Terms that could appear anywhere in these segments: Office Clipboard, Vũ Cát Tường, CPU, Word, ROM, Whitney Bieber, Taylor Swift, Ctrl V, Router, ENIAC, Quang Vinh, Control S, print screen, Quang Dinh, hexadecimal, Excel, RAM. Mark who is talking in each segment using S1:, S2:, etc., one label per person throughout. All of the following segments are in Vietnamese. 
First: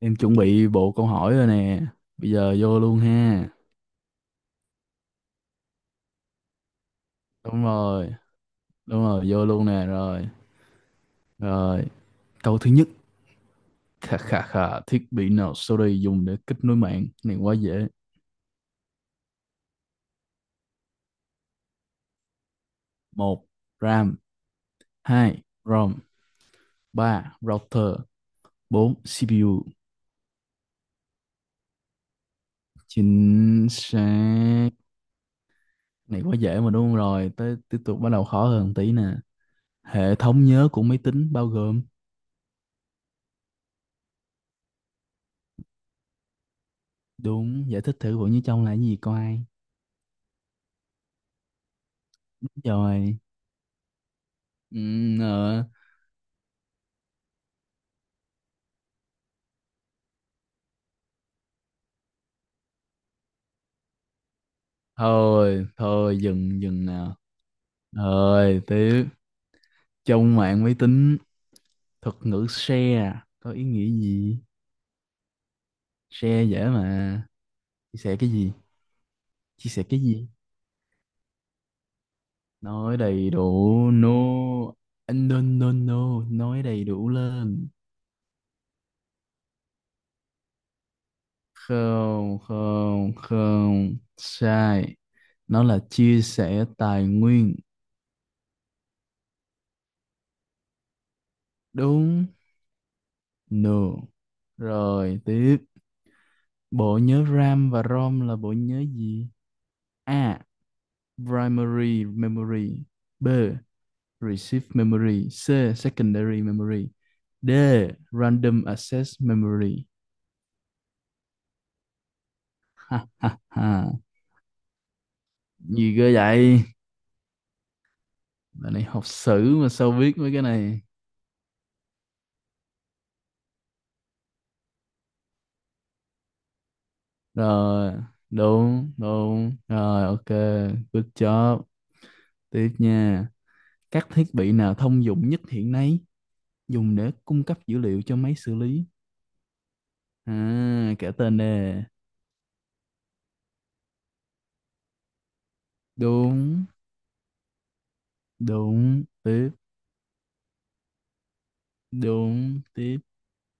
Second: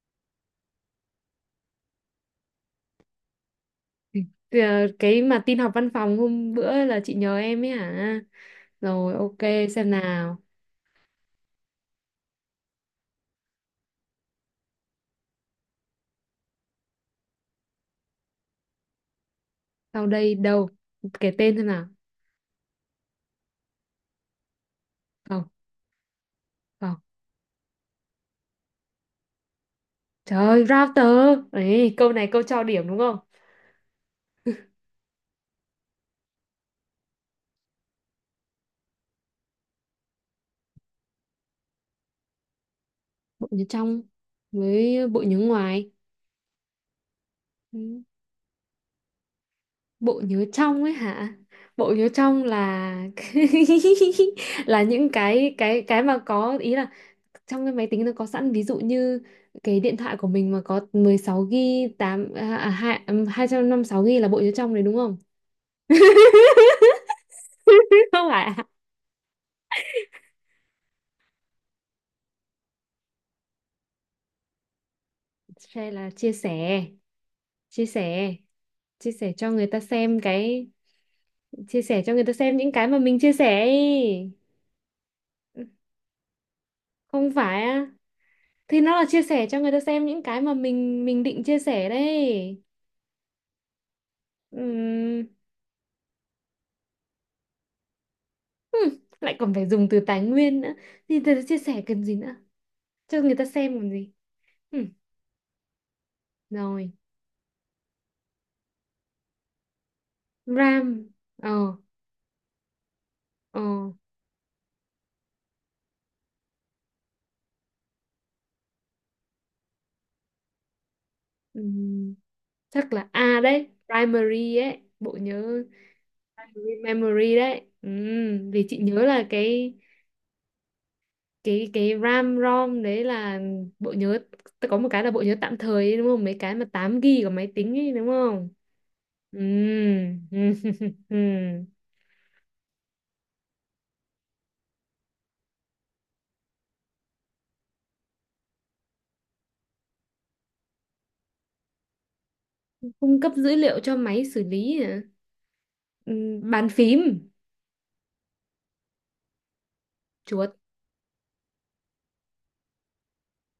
S1: Em chuẩn bị bộ câu hỏi rồi nè. Bây giờ vô luôn ha.
S2: Ờ, cái mà tin học văn phòng hôm bữa là chị nhờ
S1: Đúng
S2: em ấy
S1: rồi.
S2: hả?
S1: Đúng
S2: Rồi,
S1: rồi,
S2: ok,
S1: vô luôn nè
S2: xem
S1: rồi.
S2: nào.
S1: Rồi, câu thứ nhất. Khà khà khà, thiết bị nào sau đây dùng để kết nối mạng? Này quá dễ.
S2: Sau đây đâu? Kể tên xem nào.
S1: Một: RAM. Hai:
S2: Không,
S1: ROM.
S2: không.
S1: Ba: Router. 4. CPU.
S2: Trời ơi, router. Ấy, câu này câu cho điểm đúng không?
S1: Chính xác. Này quá dễ mà đúng không? Rồi, tới tiếp tục bắt đầu khó hơn tí nè. Hệ thống nhớ của máy tính bao gồm.
S2: Bộ nhớ trong với bộ nhớ ngoài.
S1: Đúng, giải thích
S2: Ừ,
S1: thử bộ như trong là cái gì coi.
S2: bộ nhớ trong ấy hả? Bộ nhớ trong là
S1: Rồi. Ừ,
S2: là những cái
S1: ờ.
S2: cái cái mà có ý là trong cái máy tính nó có sẵn, ví dụ như cái điện thoại của mình mà có 16 GB 8 à, à, hai- ừm, 256 GB là bộ nhớ trong đấy đúng không?
S1: Thôi thôi, dừng dừng nào.
S2: Không phải
S1: Rồi
S2: à?
S1: tiếp. Trong mạng máy tính, thuật ngữ share có ý nghĩa gì?
S2: Share là chia
S1: Share dễ
S2: sẻ,
S1: mà.
S2: chia
S1: Chia sẻ cái
S2: sẻ,
S1: gì?
S2: chia sẻ cho người
S1: Chia
S2: ta
S1: sẻ cái
S2: xem
S1: gì?
S2: cái, chia sẻ cho người ta xem những cái
S1: Nói
S2: mà mình
S1: đầy
S2: chia sẻ
S1: đủ, no.
S2: ấy.
S1: No no no, nói đầy đủ
S2: Không phải
S1: lên.
S2: á? Thì nó là chia sẻ cho người ta xem những cái mà mình định chia sẻ
S1: Không
S2: đấy.
S1: không không, sai.
S2: Ừm,
S1: Nó là chia sẻ tài nguyên.
S2: hmm, lại còn phải dùng từ tài nguyên nữa. Thì chia sẻ cần gì
S1: Đúng.
S2: nữa? Cho người ta xem còn
S1: No.
S2: gì?
S1: Rồi tiếp.
S2: Rồi
S1: Bộ nhớ RAM và ROM là bộ nhớ gì? A.
S2: RAM. Ờ.
S1: Primary memory. B.
S2: Ờ.
S1: Receive memory. C. Secondary memory. D. Random access memory.
S2: Ừm, chắc
S1: Ha
S2: là
S1: ha
S2: A đấy,
S1: ha,
S2: primary ấy, bộ nhớ
S1: gì cơ vậy?
S2: primary memory đấy. Vì
S1: Bạn
S2: chị
S1: này
S2: nhớ
S1: học
S2: là
S1: sử mà
S2: cái
S1: sao biết mấy cái này?
S2: cái RAM ROM đấy là bộ nhớ, ta có một cái là bộ nhớ tạm thời ấy, đúng không, mấy cái mà 8 GB của máy tính ấy
S1: Rồi,
S2: đúng không.
S1: đúng đúng rồi, ok.
S2: Ừm,
S1: Good job.
S2: ừm.
S1: Tiếp nha. Các thiết bị nào thông dụng nhất hiện nay dùng để cung cấp dữ liệu cho máy xử lý? À, kể tên nè.
S2: Cung cấp dữ liệu cho máy xử lý hả?
S1: Đúng.
S2: Bàn phím.
S1: Đúng tiếp.
S2: Chuột.
S1: Đúng tiếp.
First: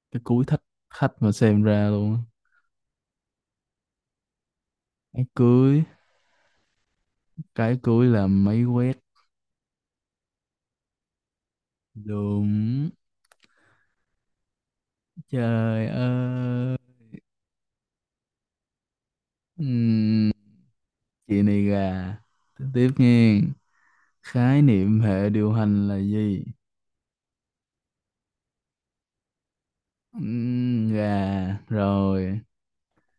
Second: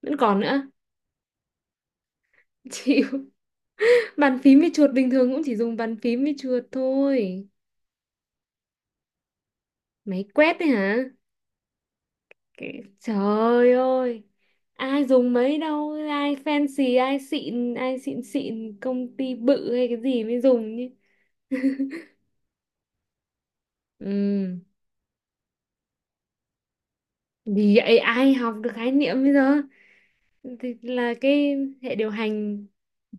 S2: Vẫn
S1: Cái
S2: còn
S1: cuối
S2: nữa.
S1: thách, khách mà xem ra luôn.
S2: Chịu. Bàn phím với chuột, bình
S1: Cái
S2: thường cũng chỉ dùng
S1: cưới,
S2: bàn phím với chuột thôi.
S1: cái cưới là máy quét.
S2: Máy quét đấy hả? Cái...
S1: Đúng.
S2: Trời ơi. Ai dùng mấy
S1: Trời
S2: đâu, ai
S1: ơi.
S2: fancy, ai xịn xịn, công ty bự hay cái gì
S1: Ừm,
S2: mới dùng chứ.
S1: chị này gà. Tiếp tiếp nghe.
S2: Ừ.
S1: Khái niệm hệ điều hành là gì?
S2: Thì vậy ai học được khái niệm bây giờ? Thì là cái
S1: Gà
S2: hệ điều
S1: rồi.
S2: hành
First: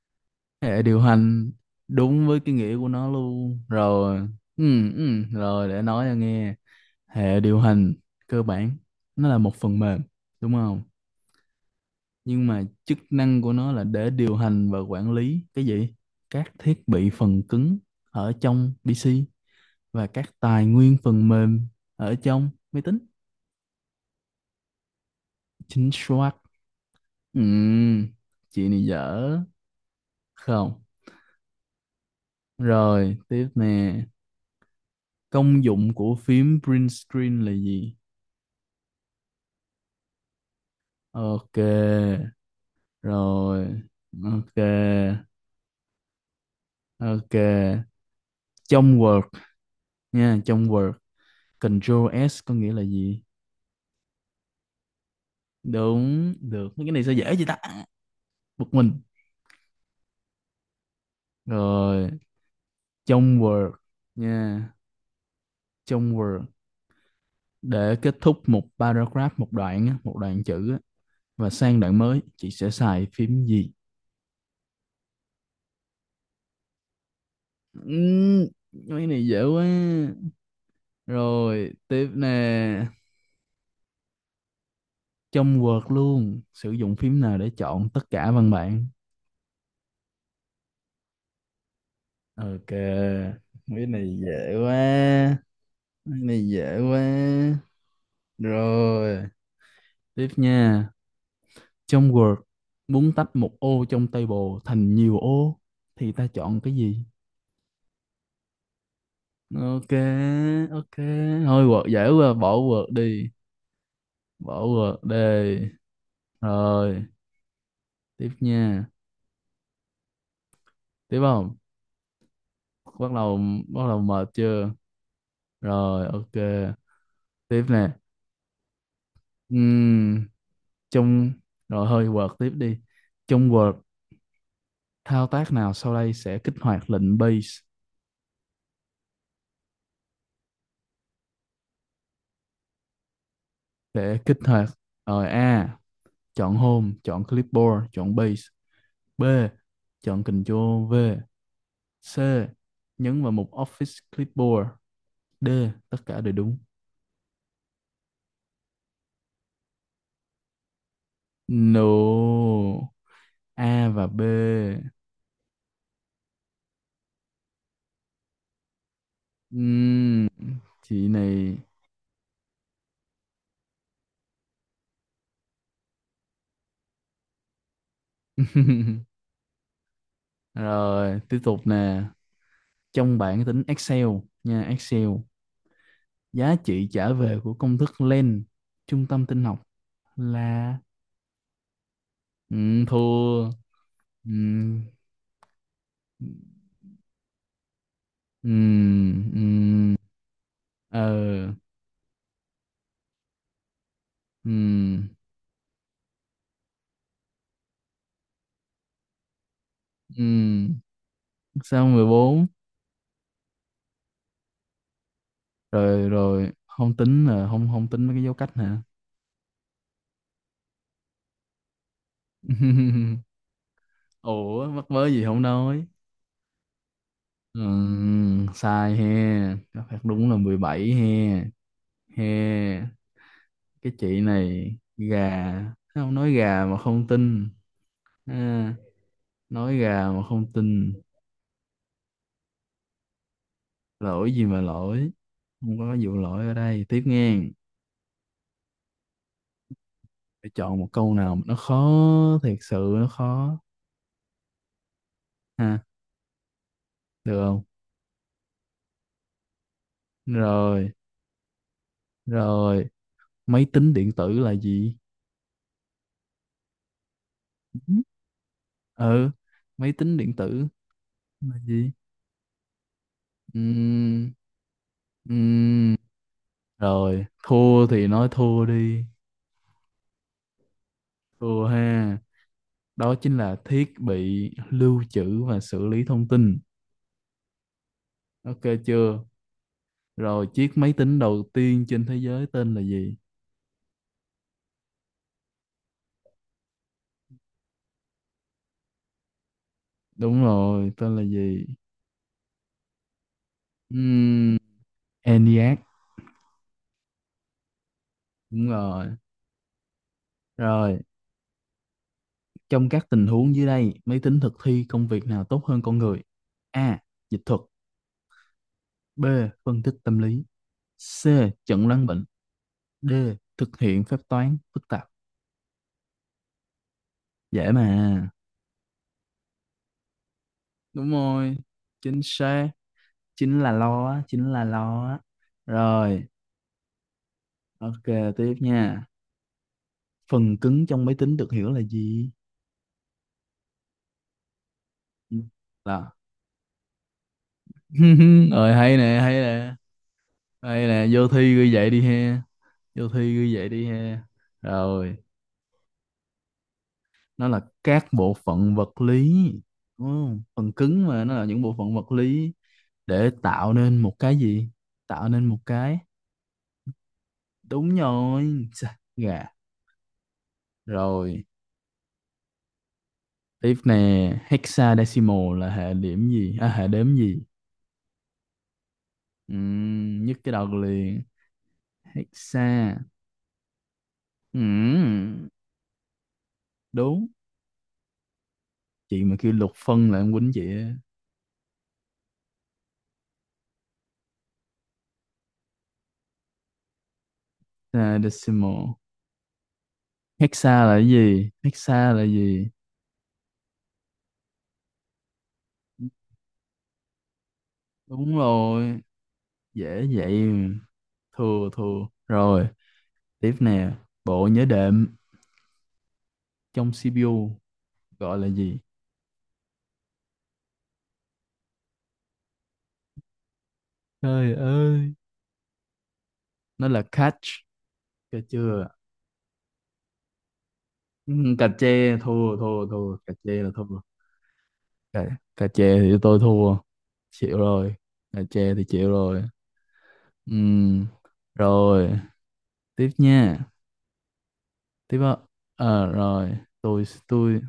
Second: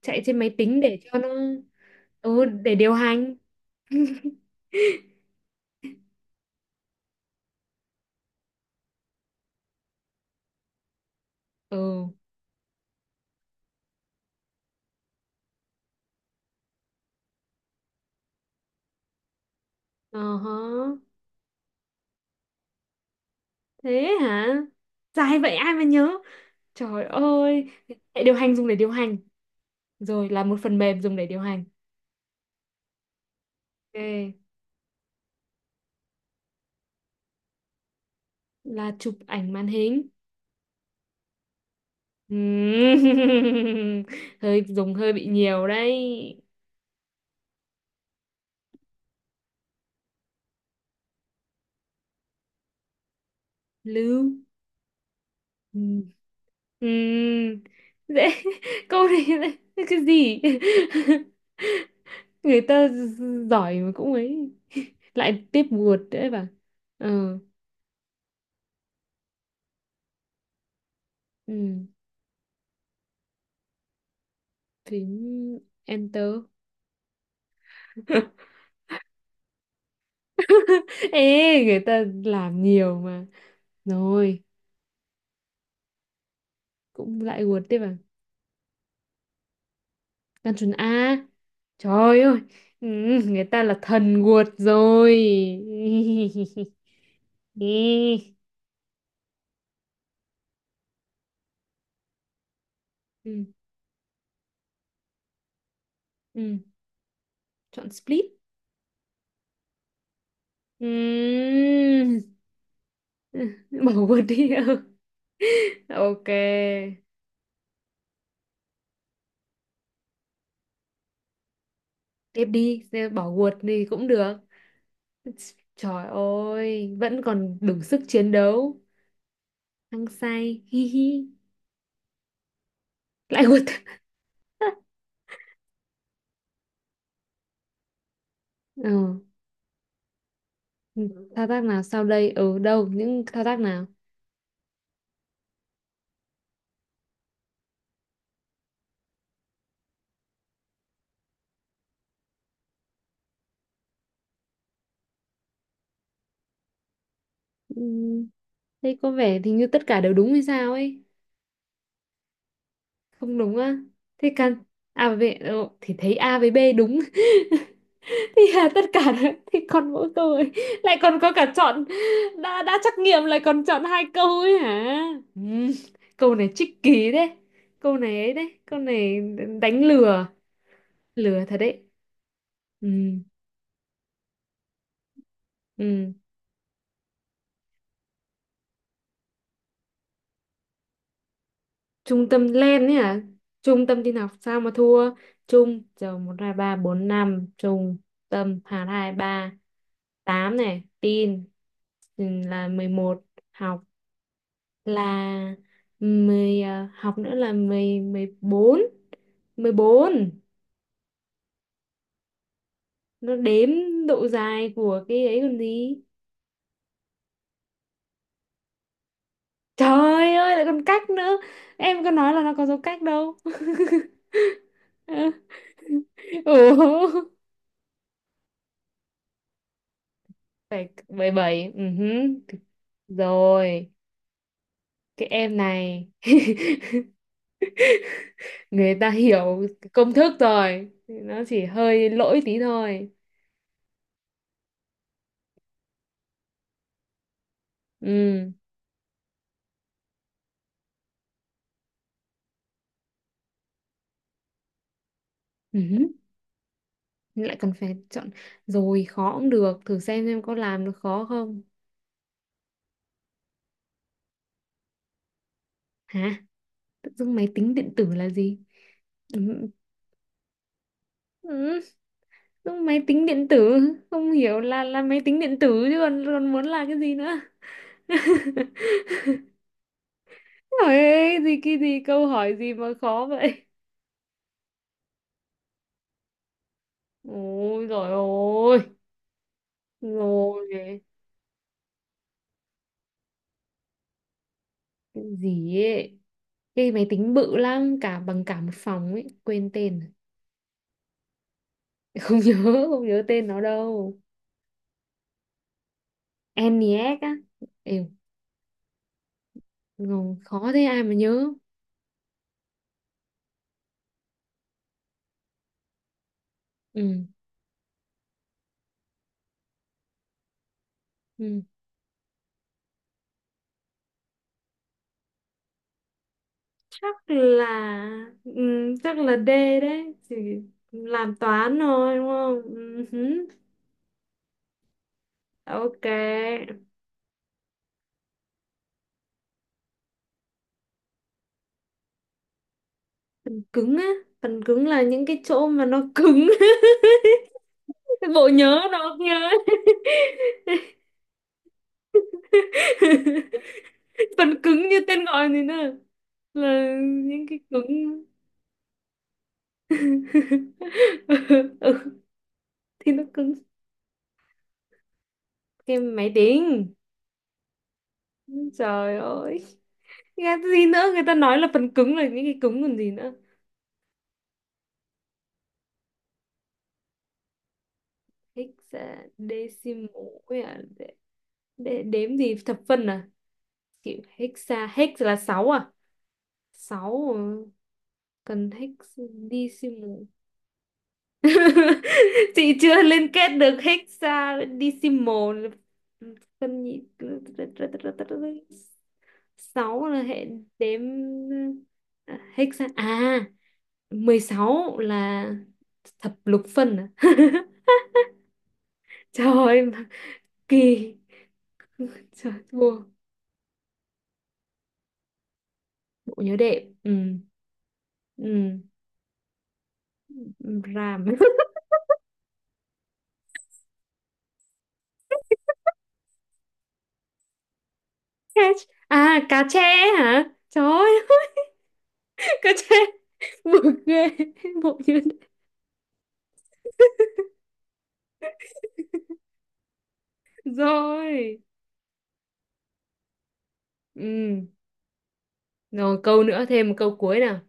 S2: chạy trên máy tính
S1: Hệ
S2: để
S1: điều
S2: cho nó,
S1: hành đúng với
S2: ừ,
S1: cái
S2: để
S1: nghĩa của
S2: điều
S1: nó
S2: hành.
S1: luôn rồi. Rồi để nói cho nghe. Hệ điều hành cơ bản nó là một phần mềm, đúng không,
S2: Ừ.
S1: nhưng mà chức năng của nó là để điều hành và quản lý cái gì? Các thiết bị phần cứng ở trong PC và
S2: Ờ
S1: các
S2: hả?
S1: tài nguyên phần mềm ở trong máy tính.
S2: Thế hả? Dài vậy ai mà
S1: Chính
S2: nhớ?
S1: xác.
S2: Trời ơi,
S1: Ừm,
S2: hệ điều hành dùng
S1: chị
S2: để
S1: này
S2: điều hành,
S1: dở.
S2: rồi là một phần
S1: Không.
S2: mềm dùng để điều hành.
S1: Rồi tiếp nè.
S2: Ok,
S1: Công dụng của phím print screen là gì?
S2: là chụp ảnh màn hình.
S1: Ok.
S2: Ừm,
S1: Rồi, ok.
S2: hơi dùng hơi bị nhiều đấy.
S1: Ok, trong Word nha, trong Word, Control S có nghĩa là gì?
S2: Lưu. Ừm,
S1: Đúng. Được mấy cái này sao dễ vậy ta?
S2: ừm, Dễ.
S1: Bực mình.
S2: Câu này cái gì?
S1: Rồi
S2: Người ta
S1: trong Word
S2: giỏi mà cũng ấy.
S1: nha,
S2: Lại tiếp buột
S1: trong
S2: đấy bà.
S1: Word,
S2: Ờ,
S1: để kết thúc một paragraph, một đoạn á, một đoạn chữ á, và sang
S2: ừm,
S1: đoạn mới chị sẽ xài phím gì?
S2: phím enter.
S1: Ừm, mấy này dễ quá.
S2: Ê,
S1: Rồi
S2: người ta
S1: tiếp nè.
S2: làm nhiều mà. Rồi.
S1: Trong Word luôn, sử dụng phím
S2: Cũng
S1: nào
S2: lại
S1: để
S2: guột tiếp
S1: chọn
S2: à.
S1: tất cả văn bản?
S2: Gan chuẩn A, trời ơi.
S1: Ok,
S2: Ừ, người ta là
S1: mấy này
S2: thần guột
S1: dễ quá,
S2: rồi.
S1: mấy này dễ quá.
S2: Ê.
S1: Rồi tiếp nha. Trong Word, muốn tách
S2: Ừ.
S1: một ô trong table thành nhiều ô thì ta
S2: Ừ.
S1: chọn cái gì?
S2: Chọn split.
S1: Ok,
S2: Ừ.
S1: ok. Thôi Word dễ quá, bỏ Word đi.
S2: Bỏ guột đi.
S1: Bỏ Word đi.
S2: Ừ. Ok,
S1: Rồi, tiếp nha. Tiếp không?
S2: tiếp đi,
S1: Bắt
S2: bỏ
S1: đầu,
S2: guột
S1: bắt
S2: thì
S1: đầu
S2: cũng
S1: mệt
S2: được.
S1: chưa?
S2: Trời
S1: Rồi, ok.
S2: ơi, vẫn còn
S1: Tiếp
S2: đủ
S1: nè.
S2: sức chiến đấu, hăng
S1: Ừm,
S2: say, hi hi.
S1: trong rồi hơi Word tiếp đi.
S2: Lại
S1: Trong
S2: guột.
S1: Word, thao tác nào sau đây sẽ kích hoạt lệnh base?
S2: Ừ. Ừ, thao tác nào sau đây, ở đâu, những thao tác nào.
S1: Để kích hoạt, rồi. A. Chọn home, chọn clipboard, chọn base. B. Chọn Ctrl V. C. Nhấn vào mục Office Clipboard. D. Tất cả đều đúng.
S2: Ừ, đây có vẻ thì như tất cả đều đúng hay sao ấy.
S1: No.
S2: Không đúng á?
S1: A và B.
S2: Thế căn A với B, ờ, thì thấy A với B đúng. Thì là tất cả đấy, thì còn mỗi
S1: Ừm,
S2: câu ấy. Lại
S1: chị
S2: còn có cả
S1: này.
S2: chọn, đã trắc nghiệm lại còn chọn hai câu ấy hả. Ừ, câu này tricky kỳ đấy, câu này ấy đấy câu này đánh lừa,
S1: Rồi, tiếp
S2: lừa thật
S1: tục
S2: đấy.
S1: nè.
S2: Ừ.
S1: Trong bảng tính Excel nha, Excel.
S2: Ừ.
S1: Giá trị trả về của công thức len trung tâm tin học là.
S2: Trung tâm lên ấy hả?
S1: Thua.
S2: Trung tâm tin học sao mà
S1: Ừm,
S2: thua? Trung, giờ một hai ba bốn năm, trung tâm hạt, hai
S1: ừm,
S2: ba
S1: ừm,
S2: tám này, tin,
S1: ờ,
S2: ừ, là mười một, học
S1: ừm,
S2: là mười, à, học nữa là mười, mười bốn, mười bốn.
S1: ừm. Sao 14?
S2: Nó đếm độ dài của cái ấy còn gì.
S1: Rồi rồi, không tính là không, không tính mấy cái dấu cách hả?
S2: Trời ơi, lại còn cách nữa, em có nói là nó có dấu cách đâu.
S1: ủa mắc mớ gì không nói.
S2: Ủa.
S1: Sai he. Đáp án đúng là 17
S2: Phải bảy
S1: he.
S2: bảy. Ừ hứ.
S1: He.
S2: Rồi.
S1: Cái chị này
S2: Cái
S1: gà
S2: em này.
S1: sao nói gà mà không tin? Ha,
S2: Người ta hiểu
S1: nói gà
S2: công
S1: mà
S2: thức
S1: không
S2: rồi,
S1: tin.
S2: nó chỉ hơi lỗi tí thôi.
S1: Lỗi gì mà lỗi, không có vụ lỗi ở đây, tiếp nghe.
S2: Ừ.
S1: Phải chọn một câu nào mà nó khó, thiệt sự nó khó.
S2: Ừ
S1: Ha,
S2: hứ.
S1: được
S2: Lại
S1: không?
S2: còn phải chọn. Rồi, khó cũng được, thử xem có làm được
S1: Rồi,
S2: khó không.
S1: rồi, máy tính điện tử là gì?
S2: Hả? Tự dưng máy tính điện tử là gì.
S1: Ừ,
S2: Ừ.
S1: máy tính điện tử
S2: Ừ.
S1: là gì?
S2: Tự dưng máy tính điện tử,
S1: Ừm,
S2: không hiểu là máy tính điện tử
S1: ừm,
S2: chứ còn, còn muốn là cái gì
S1: rồi
S2: nữa.
S1: thua thì nói thua đi.
S2: Ôi, gì
S1: Thua
S2: cái gì
S1: ha.
S2: câu hỏi gì mà
S1: Đó
S2: khó
S1: chính là
S2: vậy.
S1: thiết bị lưu trữ và xử lý thông tin.
S2: Ôi rồi
S1: Ok.
S2: ơi,
S1: Chưa? Rồi,
S2: rồi
S1: chiếc máy tính đầu tiên trên thế giới tên là gì?
S2: cái gì ấy. Cái máy tính bự lắm, cả bằng cả một phòng ấy, quên tên. Rồi.
S1: Đúng rồi, tên là gì?
S2: Không nhớ, không nhớ tên nó đâu.
S1: Ừm, ENIAC.
S2: ENIAC á. Ê,
S1: Đúng rồi.
S2: ngầu, khó thế
S1: Rồi,
S2: ai mà nhớ.
S1: trong các tình huống dưới đây, máy tính thực thi công việc nào tốt hơn con người? A.
S2: Ừ,
S1: Dịch thuật. B. Phân tích tâm lý. C.
S2: ừ.
S1: Chẩn đoán bệnh. D. Thực hiện phép toán phức tạp.
S2: Chắc là,
S1: Dễ mà.
S2: ừ, chắc là D đấy, chỉ
S1: Đúng
S2: làm
S1: rồi,
S2: toán thôi
S1: chính
S2: đúng không.
S1: xác.
S2: Ừ hứ.
S1: Chính là lo, á, chính là lo á.
S2: Ok.
S1: Rồi, ok, tiếp nha. Phần cứng trong máy tính được hiểu là gì?
S2: Phần cứng á, phần cứng là những
S1: Ừ,
S2: cái chỗ mà nó
S1: là.
S2: cứng. Bộ
S1: Rồi
S2: nhớ
S1: hay
S2: nó
S1: nè, hay
S2: nhớ.
S1: nè. Hay nè, vô thi ghi vậy đi he. Vô thi ghi vậy đi he.
S2: Phần cứng như
S1: Rồi,
S2: tên gọi này nè, là những
S1: nó
S2: cái
S1: là các
S2: cứng.
S1: bộ phận vật lý, đúng không? Phần cứng mà, nó là những bộ phận
S2: Ừ,
S1: vật lý
S2: thì nó
S1: để
S2: cứng.
S1: tạo nên một cái gì, tạo nên một
S2: Cái
S1: cái.
S2: máy tính.
S1: Đúng rồi. Chà,
S2: Trời
S1: gà.
S2: ơi, nghe gì nữa, người ta
S1: Rồi
S2: nói là phần cứng là những cái cứng còn gì nữa.
S1: tiếp nè, hexadecimal là hệ điểm gì, à, hệ đếm gì?
S2: Hexadecimal
S1: Nhức cái
S2: ấy
S1: đầu
S2: à?
S1: liền.
S2: Đếm gì, thập
S1: Hexa.
S2: phân à? Kiểu hexa, hex là
S1: Ừm,
S2: sáu à?
S1: đúng.
S2: Sáu, ờ, cần hex
S1: Chị mà kêu lục phân là
S2: decimal.
S1: em quýnh chị á.
S2: Chị chưa liên kết được hexadecimal, phân nhị,
S1: Hexadecimal.
S2: sáu là hệ
S1: Hexa là
S2: đếm.
S1: cái gì? Hexa là
S2: À,
S1: gì?
S2: hexa à, 16 là thập lục phân à?
S1: Đúng rồi.
S2: Trời ơi, mà
S1: Dễ vậy mà.
S2: kỳ.
S1: Thua thua
S2: Trời
S1: rồi.
S2: thua.
S1: Tiếp nè, bộ nhớ đệm
S2: Bộ nhớ đệm.
S1: trong
S2: Ừ.
S1: CPU gọi là gì?
S2: Ừ. Ram.
S1: Trời ơi, nó là cache. Cà
S2: Cache.
S1: chưa?
S2: À, cá tre hả, trời ơi.
S1: Ừ, cà chê. Thua
S2: Cá
S1: thua
S2: tre,
S1: thua, cà chê là thua.
S2: buồn ghê, bộ nhớ
S1: Cà,
S2: đệm.
S1: cà chê thì tôi thua. Chịu rồi. Cà chê thì chịu rồi. Ừm,
S2: Rồi.
S1: rồi tiếp nha.
S2: Ừ.
S1: Tiếp á.
S2: Rồi câu
S1: Rồi
S2: nữa, thêm một
S1: tôi
S2: câu cuối nào.
S1: tôi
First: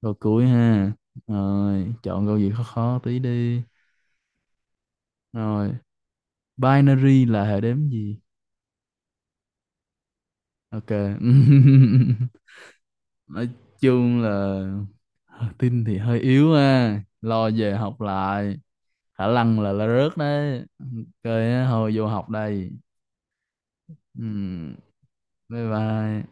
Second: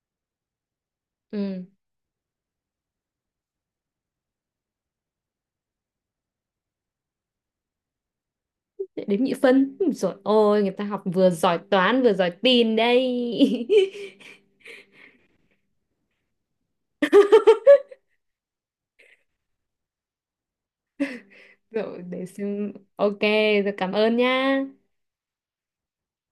S1: câu cuối ha.
S2: Ừ.
S1: Rồi chọn câu gì khó khó tí đi. Rồi, binary là hệ đếm gì?
S2: Đếm nhị phân. Ui dồi ôi, người ta
S1: Ok.
S2: học vừa giỏi toán vừa giỏi tin đây.
S1: Nói chung là tin thì hơi yếu ha. Lo về học lại. Khả năng là rớt đấy. Ok, á, thôi
S2: Rồi
S1: vô
S2: để
S1: học đây.
S2: xem. Ok, rồi cảm ơn
S1: Ừ.
S2: nha.
S1: Bye bye.